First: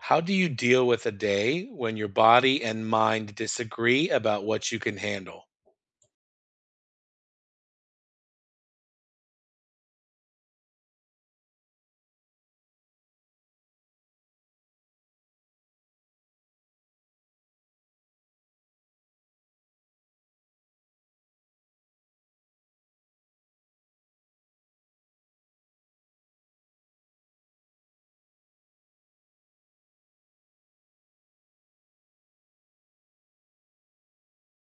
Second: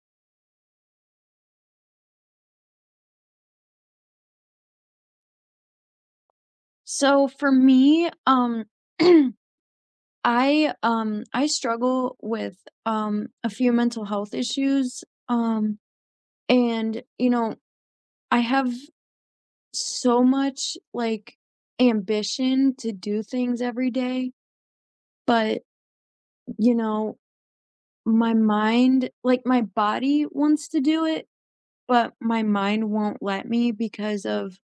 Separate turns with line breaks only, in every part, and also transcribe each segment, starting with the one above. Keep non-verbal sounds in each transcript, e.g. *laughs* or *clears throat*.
How do you deal with a day when your body and mind disagree about what you can handle?
So for me, *clears throat* I struggle with a few mental health issues. Um and you know, I have so much like ambition to do things every day, but you know, my mind, like my body wants to do it, but my mind won't let me because of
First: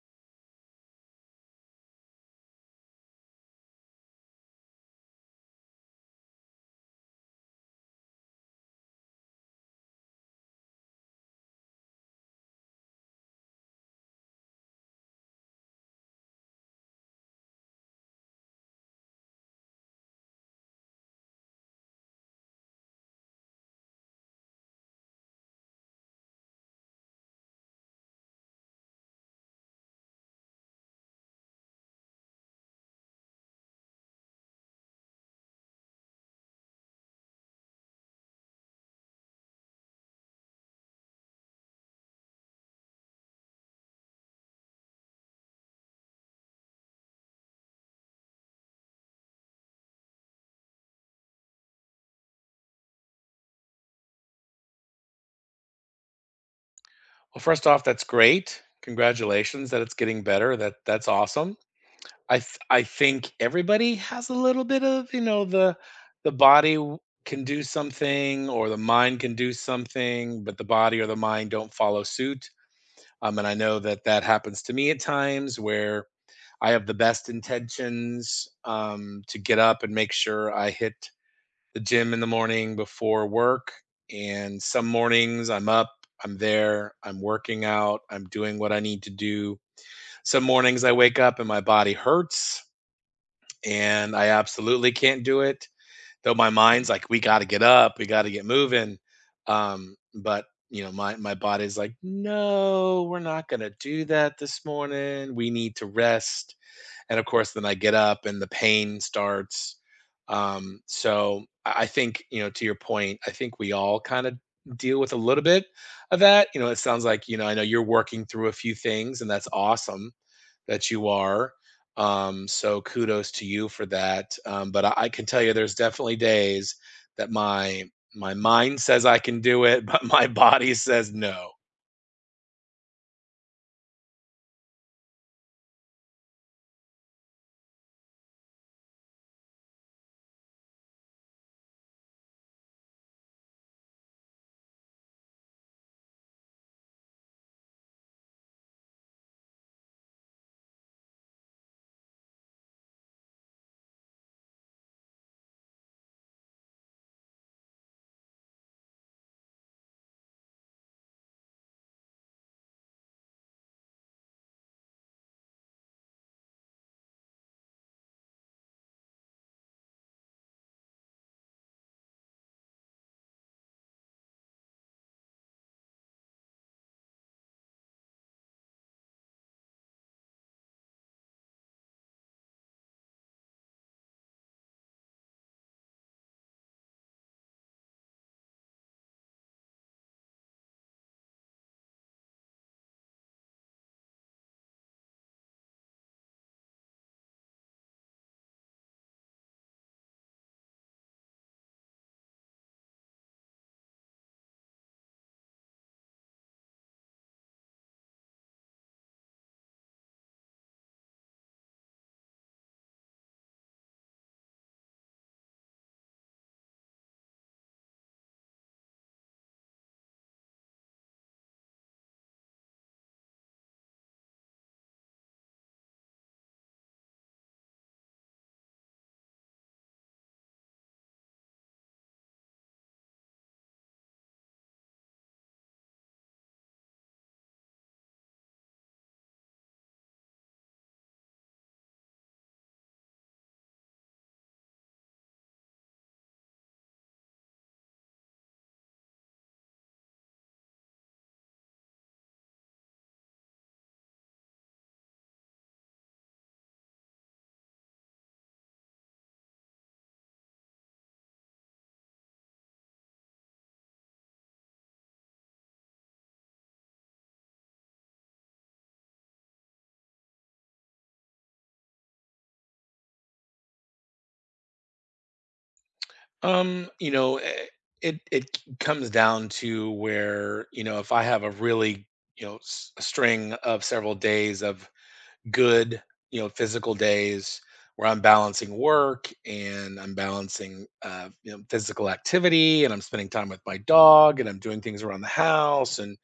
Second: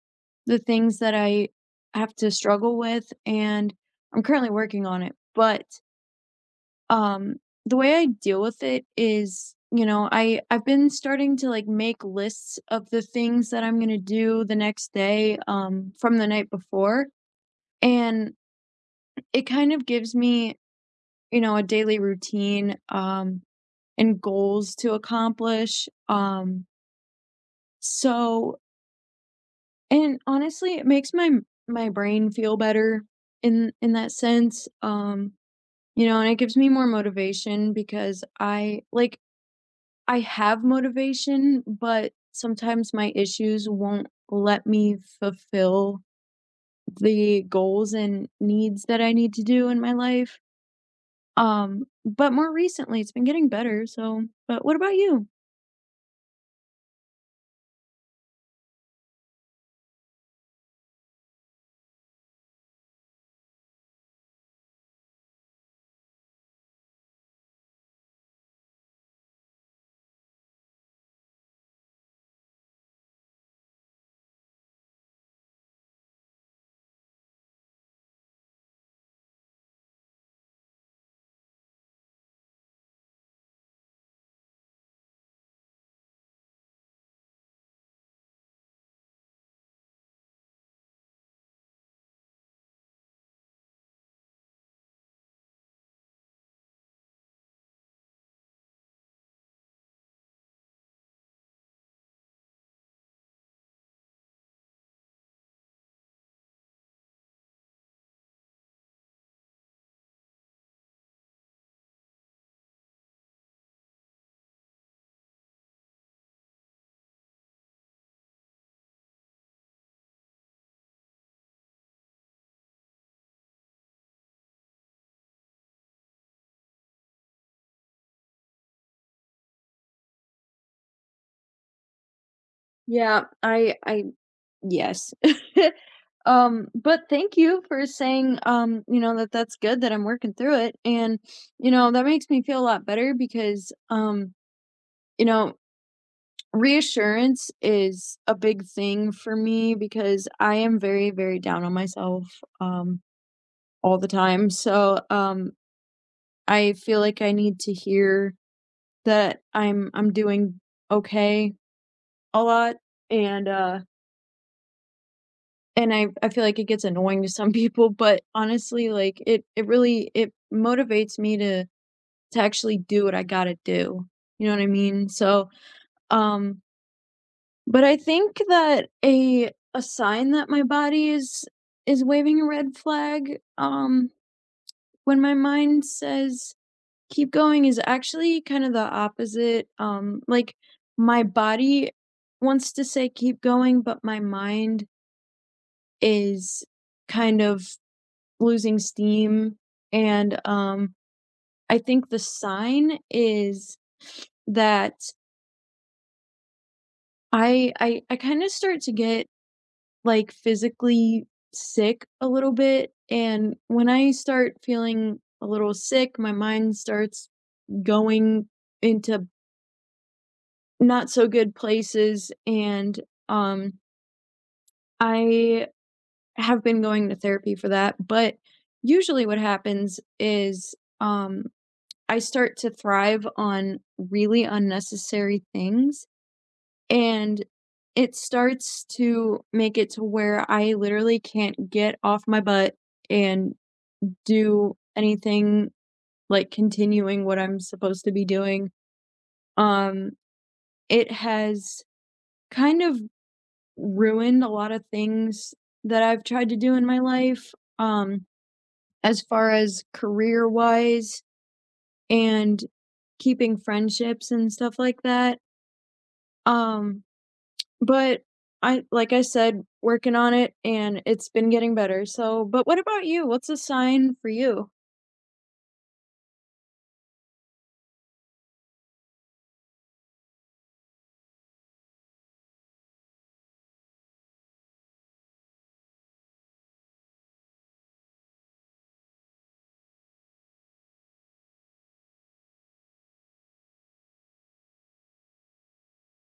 the things that I have to struggle with, and I'm currently working on it. But Um, the way I deal with it is, you know, I've been starting to like make lists of the things that I'm going to do the next day from the night before, and it kind of gives me, you know, a daily routine and goals to accomplish. So and honestly, it makes my brain feel better in that sense. You know, and it gives me more motivation because I have motivation, but sometimes my issues won't let me fulfill the goals and needs that I need to do in my life. But more recently, it's been getting better. So, but what about you?
Well, first off, that's great. Congratulations that it's getting better. That's awesome. I think everybody has a little bit of, you know, the the body w- can do something or the mind can do something, but the body or the mind don't follow suit. And I know that that happens to me at times where I have the best intentions to get up and make sure I hit the gym in the morning before work. And some mornings I'm up, I'm there, I'm working out, I'm doing what I need to do. Some mornings I wake up and my body hurts and I absolutely can't do it. Though my mind's like, we got to get up, we got to get moving. But you know, my body's like, no, we're not gonna do that this morning. We need to rest, and of course then I get up and the pain starts, um, so i I think, you know, to your point, I think we all kind of deal with a little bit of that. You know, it sounds like, you know, I know you're working through a few things, and that's awesome that you are. So kudos to you for that. But I can tell you there's definitely days that my mind says I can do it *laughs* but my body says no.
Yeah, yes. *laughs* But thank you for saying, you know, that that's good that I'm working through it. And, you know, that makes me feel a lot better because, you know, reassurance is a big thing for me because I am very, very down on myself, um, all the time, so, I feel like I need to hear that I'm doing okay a lot, and, uh, and I feel like it gets annoying to some *laughs* people, but honestly, like, it really it motivates me to actually do what I gotta do, you know what I mean? Um But I think that a sign that my body is waving a red flag, when my mind says, "Keep going," is actually kind of the opposite. My body wants to say, "Keep going," but my mind is kind of losing steam, and, I think the sign is that I kinda start to get like, physically sick a little bit, and when I start feeling a little sick, my mind starts going into not so good places, and, um, I have been going to therapy for that, but usually what happens is, I start to thrive on really unnecessary things, and it starts to make it to where I literally can't get off my butt and do anything like continuing what I'm supposed to be doing. Um, it has kind of ruined a lot of things that I've tried to do in my life, um, as far as career wise and keeping friendships and stuff like that. Um, but I, like I said, working on it, and it's been getting better. So, but what about you? What's a sign for you?
You know, comes down to where, you know, if I have a really, you know, a string of several days of good, you know, physical days where I'm balancing work and I'm balancing you know, physical activity, and I'm spending time with my dog and I'm doing things around the house. And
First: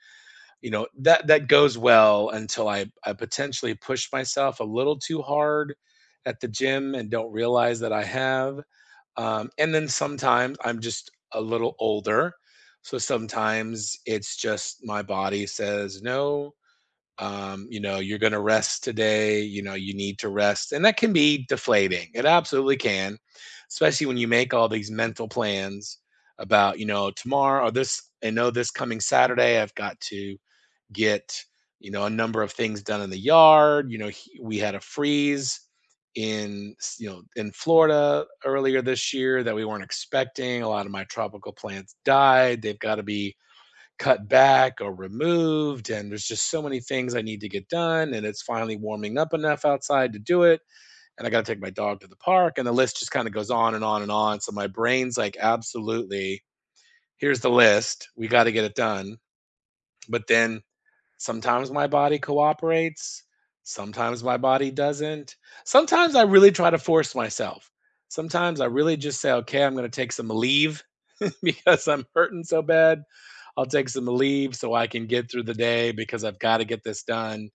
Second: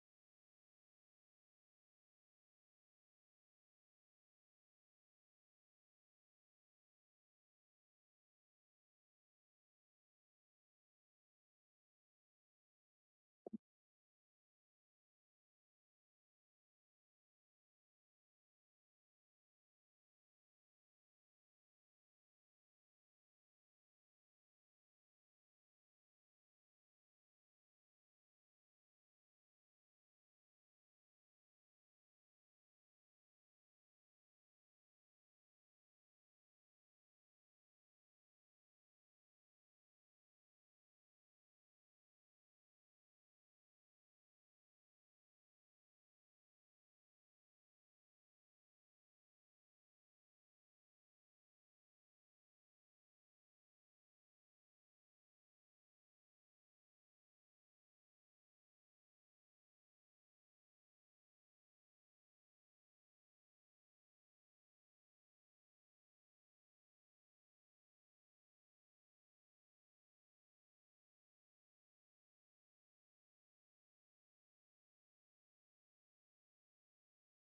you know, that that goes well until I potentially push myself a little too hard at the gym and don't realize that I have, and then sometimes I'm just a little older. So sometimes it's just my body says, no, you know, you're going to rest today. You know, you need to rest. And that can be deflating. It absolutely can, especially when you make all these mental plans about, you know, tomorrow, or this, I know this coming Saturday, I've got to get, you know, a number of things done in the yard. You know, we had a freeze in, you know, in Florida earlier this year that we weren't expecting. A lot of my tropical plants died. They've got to be cut back or removed, and there's just so many things I need to get done, and it's finally warming up enough outside to do it. And I got to take my dog to the park, and the list just kind of goes on and on and on. So my brain's like absolutely, here's the list, we got to get it done. But then, sometimes my body cooperates, sometimes my body doesn't. Sometimes I really try to force myself. Sometimes I really just say, okay, I'm going to take some leave *laughs* because I'm hurting so bad. I'll take some leave so I can get through the day because I've got to get this done.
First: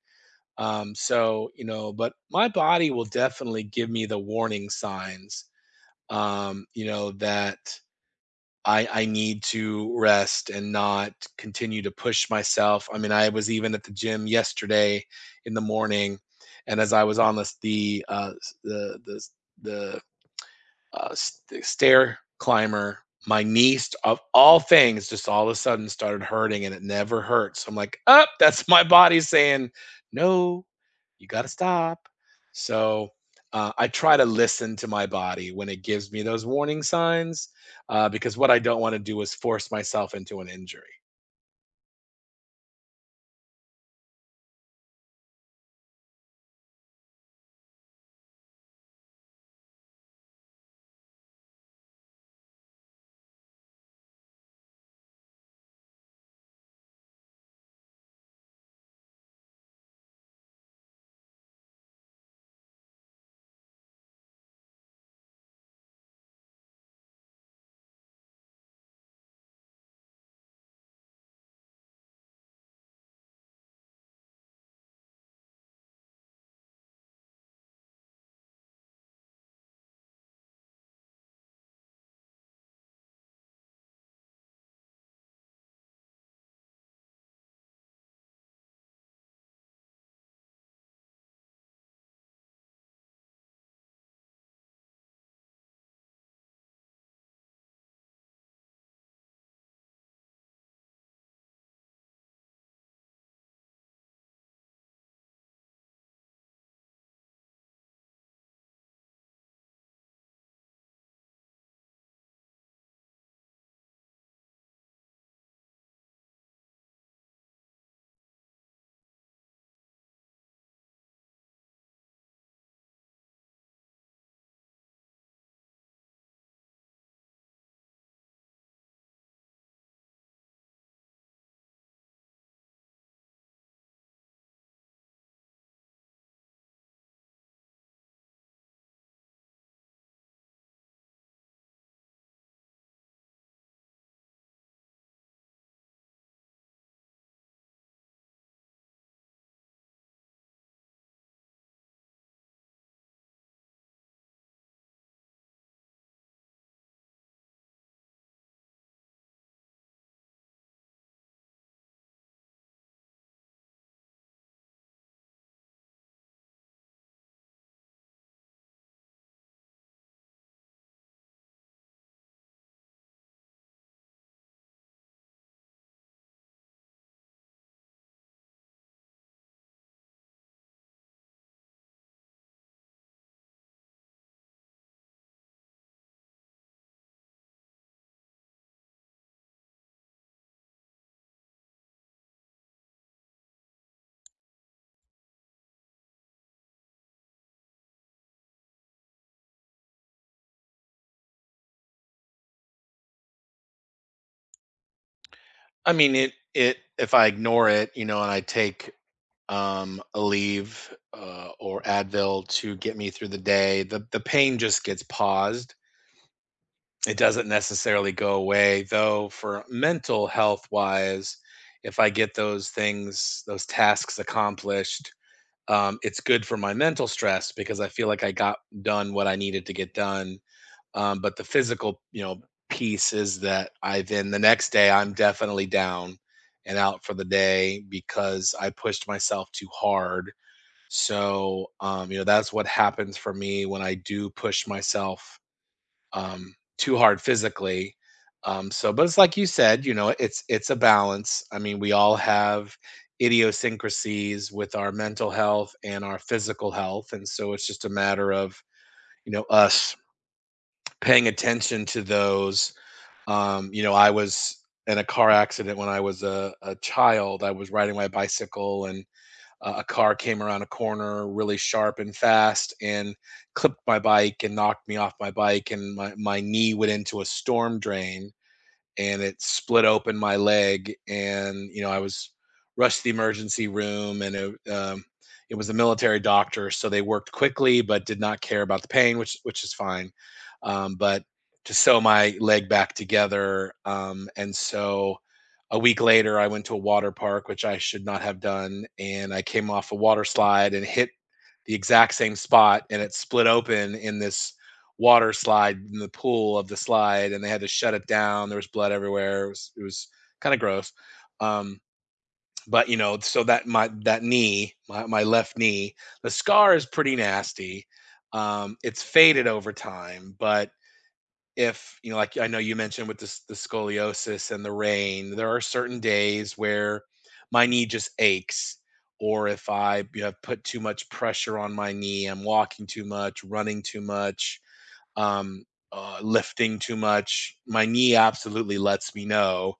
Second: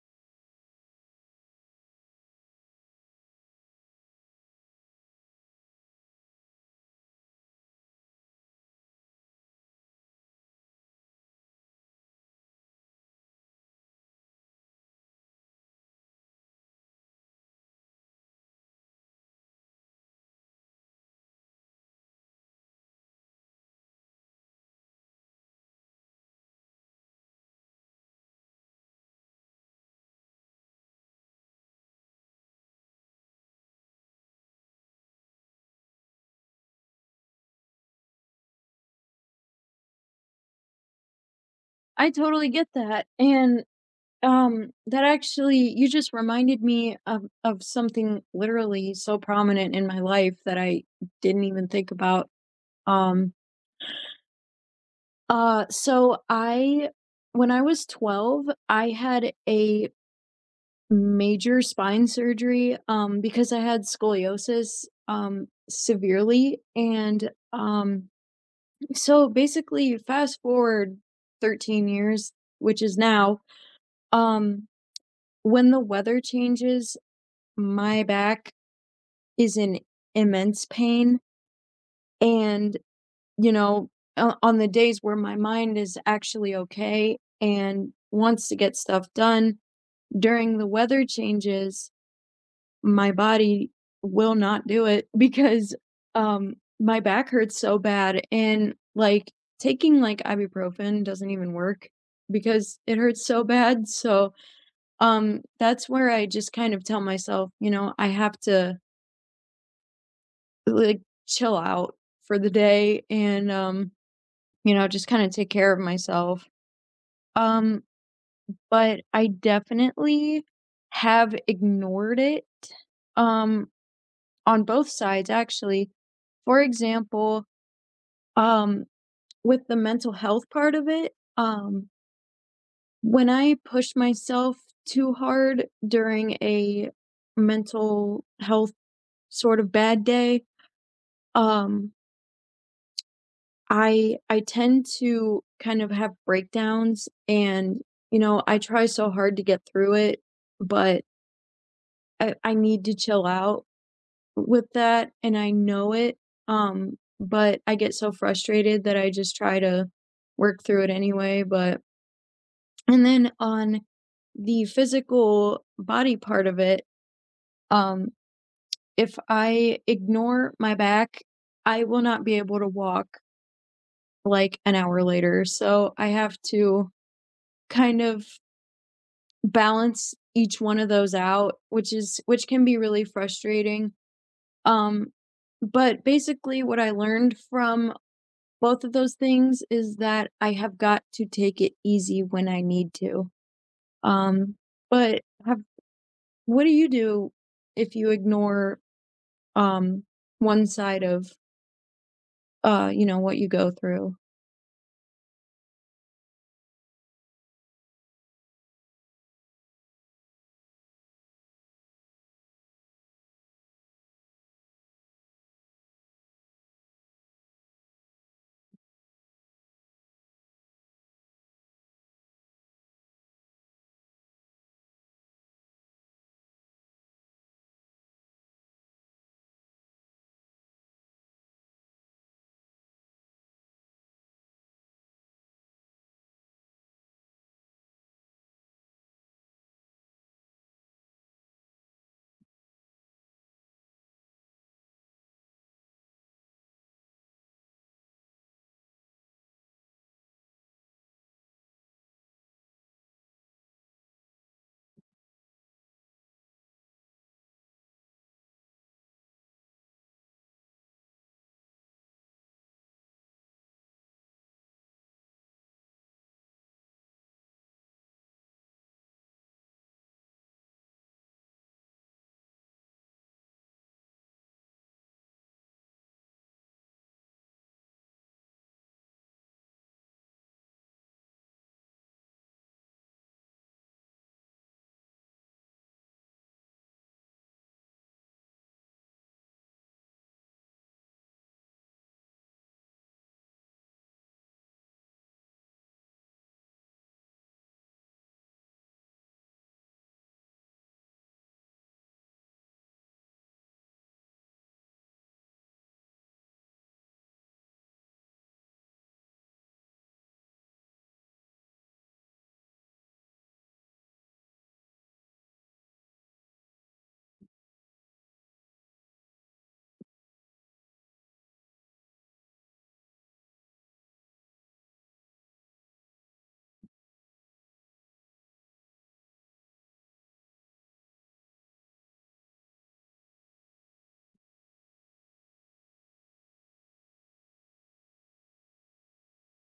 You know, but my body will definitely give me the warning signs, you know, that I need to rest and not continue to push myself. I mean, I was even at the gym yesterday in the morning, and as I was on this the s- the s- the st- stair climber, my knees, of all things, just all of a sudden started hurting, and it never hurt. So I'm like, up, oh, that's my body saying, no, you got to stop. So I try to listen to my body when it gives me those warning signs, because what I don't want to do is force myself into an injury.
I totally get that. And that actually you just reminded me of something literally so prominent in my life that I didn't even think about. Um, so I When I was 12, I had a major spine surgery because I had scoliosis severely, and basically fast forward 13 years, which is now, um when the weather changes, my back is in immense pain, and, you know, o on the days where my mind is actually okay and wants to get stuff done, during the weather changes, my body will not do it *laughs* because, um, my back hurts so bad, and, like, taking, like, ibuprofen doesn't even work because it hurts so bad, so, that's where I just kind of tell myself, you know, I have to, like, chill out for the day and, you know, just kinda take care of myself. Um, but I definitely have ignored it, um, on both sides, actually. For example, um, with the mental health part of it, when I pushed myself too hard during a mental health sort of bad day, um I tend to kind of have breakdowns, and you know, I try so hard to get through it, but I need to chill out with that, and I know it. But I get so frustrated that I just try to work through it anyway. But and then on the physical body part of it, um, if I ignore my back, I will not be able to walk like an hour later. So I have to kind of balance each one of those out, which can be really frustrating. Um, but basically what I learned from both of those things is that I have got to take it easy when I need to. Um, but have What do you do if you ignore um one side of you know what you go through?
I mean, it, if I ignore it, you know, and I take a leave, or Advil to get me through the day, the pain just gets paused. It doesn't necessarily go away. Though, for mental health wise, if I get those things, those tasks accomplished, it's good for my mental stress because I feel like I got done what I needed to get done. But the physical, you know, piece is that I, then the next day, I'm definitely down and out for the day because I pushed myself too hard. So, you know, that's what happens for me when I do push myself too hard physically. But it's like you said, you know, it's a balance. I mean, we all have idiosyncrasies with our mental health and our physical health, and so it's just a matter of, you know, us paying attention to those. You know, I was in a car accident when I was a child. I was riding my bicycle, and a car came around a corner really sharp and fast and clipped my bike and knocked me off my bike, and my knee went into a storm drain, and it split open my leg. And you know, I was rushed to the emergency room, and it was a military doctor, so they worked quickly but did not care about the pain, which is fine, but to sew my leg back together. And so a week later I went to a water park, which I should not have done, and I came off a water slide and hit the exact same spot, and it split open in this water slide in the pool of the slide, and they had to shut it down. There was blood everywhere. It was kind of gross. Um, but you know, so that my, that knee, my left knee, the scar is pretty nasty. It's faded over time. But if, you know, like I know you mentioned with this the scoliosis and the rain, there are certain days where my knee just aches, or if I, you know, put too much pressure on my knee, I'm walking too much, running too much, um, lifting too much, my knee absolutely lets me know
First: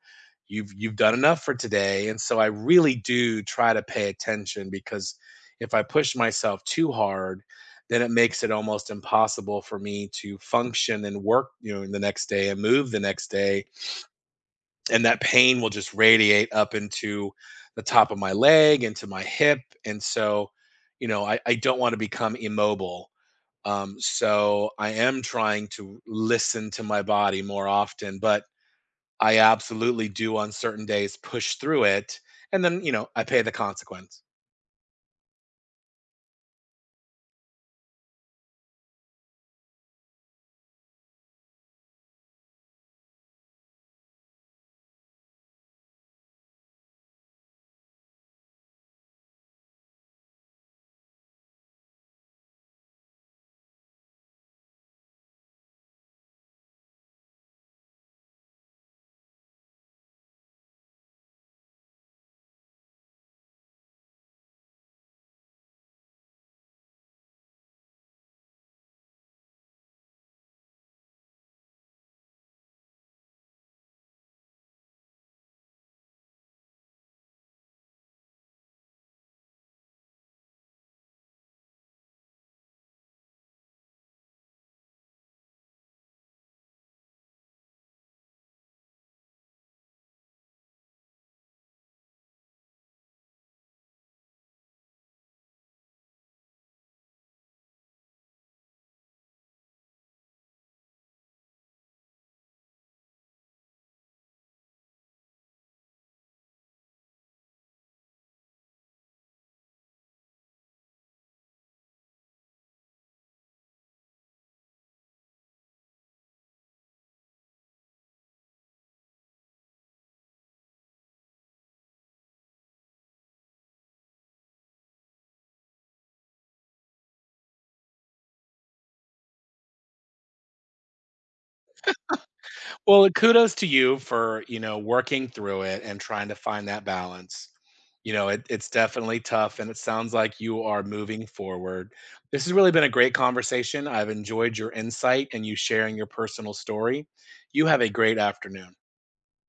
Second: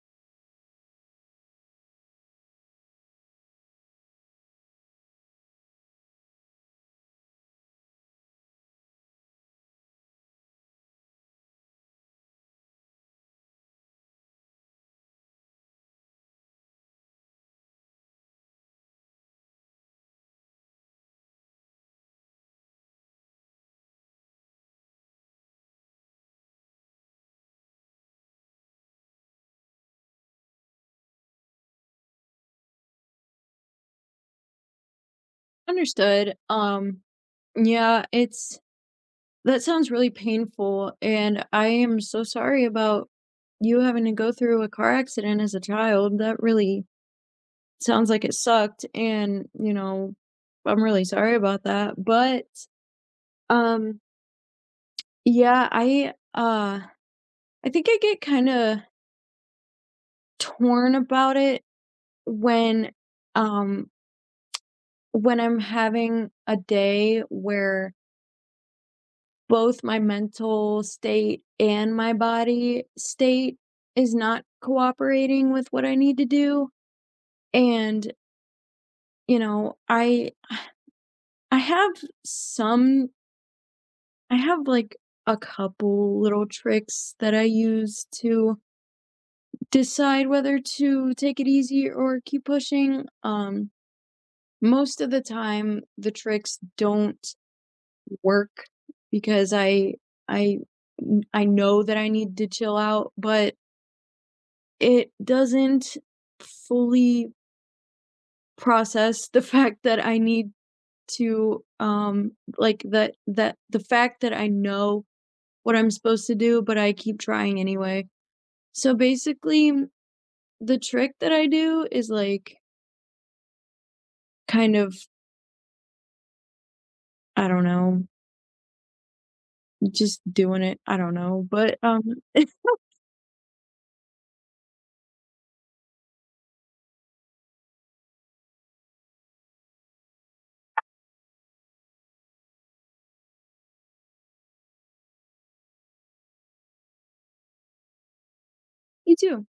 you've done enough for today. And so I really do try to pay attention, because if I push myself too hard, then it makes it almost impossible for me to function and work, you know, the next day, and move the next day, and that pain will just radiate up into the top of my leg, into my hip. And so you know, I don't want to become immobile, so I am trying to listen to my body more often, but I absolutely do on certain days push through it. And then, you know, I pay the consequence.
Understood. Yeah, it's that sounds really painful, and I am so sorry about you having to go through a car accident as a child. That really sounds like it sucked, and, you know, I'm really sorry about that, but, um, yeah, I think I get kinda torn about it when, um, when I'm having a day where both my mental state and my body state is not cooperating with what I need to do. And, you know, I have some I have like a couple little tricks that I use to decide whether to take it easy or keep pushing. Most of the time the tricks don't work because I I know that I need to chill out, but it doesn't fully process the *laughs* fact that I need to, that the fact that I know what I'm supposed to do, but I keep trying anyway. So, basically, the trick that I do is, like, kind of, I don't know, just doing it. I don't know, but, *laughs*
Well, kudos to you for, you know, working through it and trying to find that balance. You know, it's definitely tough, and it sounds like you are moving forward. This has really been a great conversation. I've enjoyed your insight and you sharing your personal story. You have a great afternoon.
you too.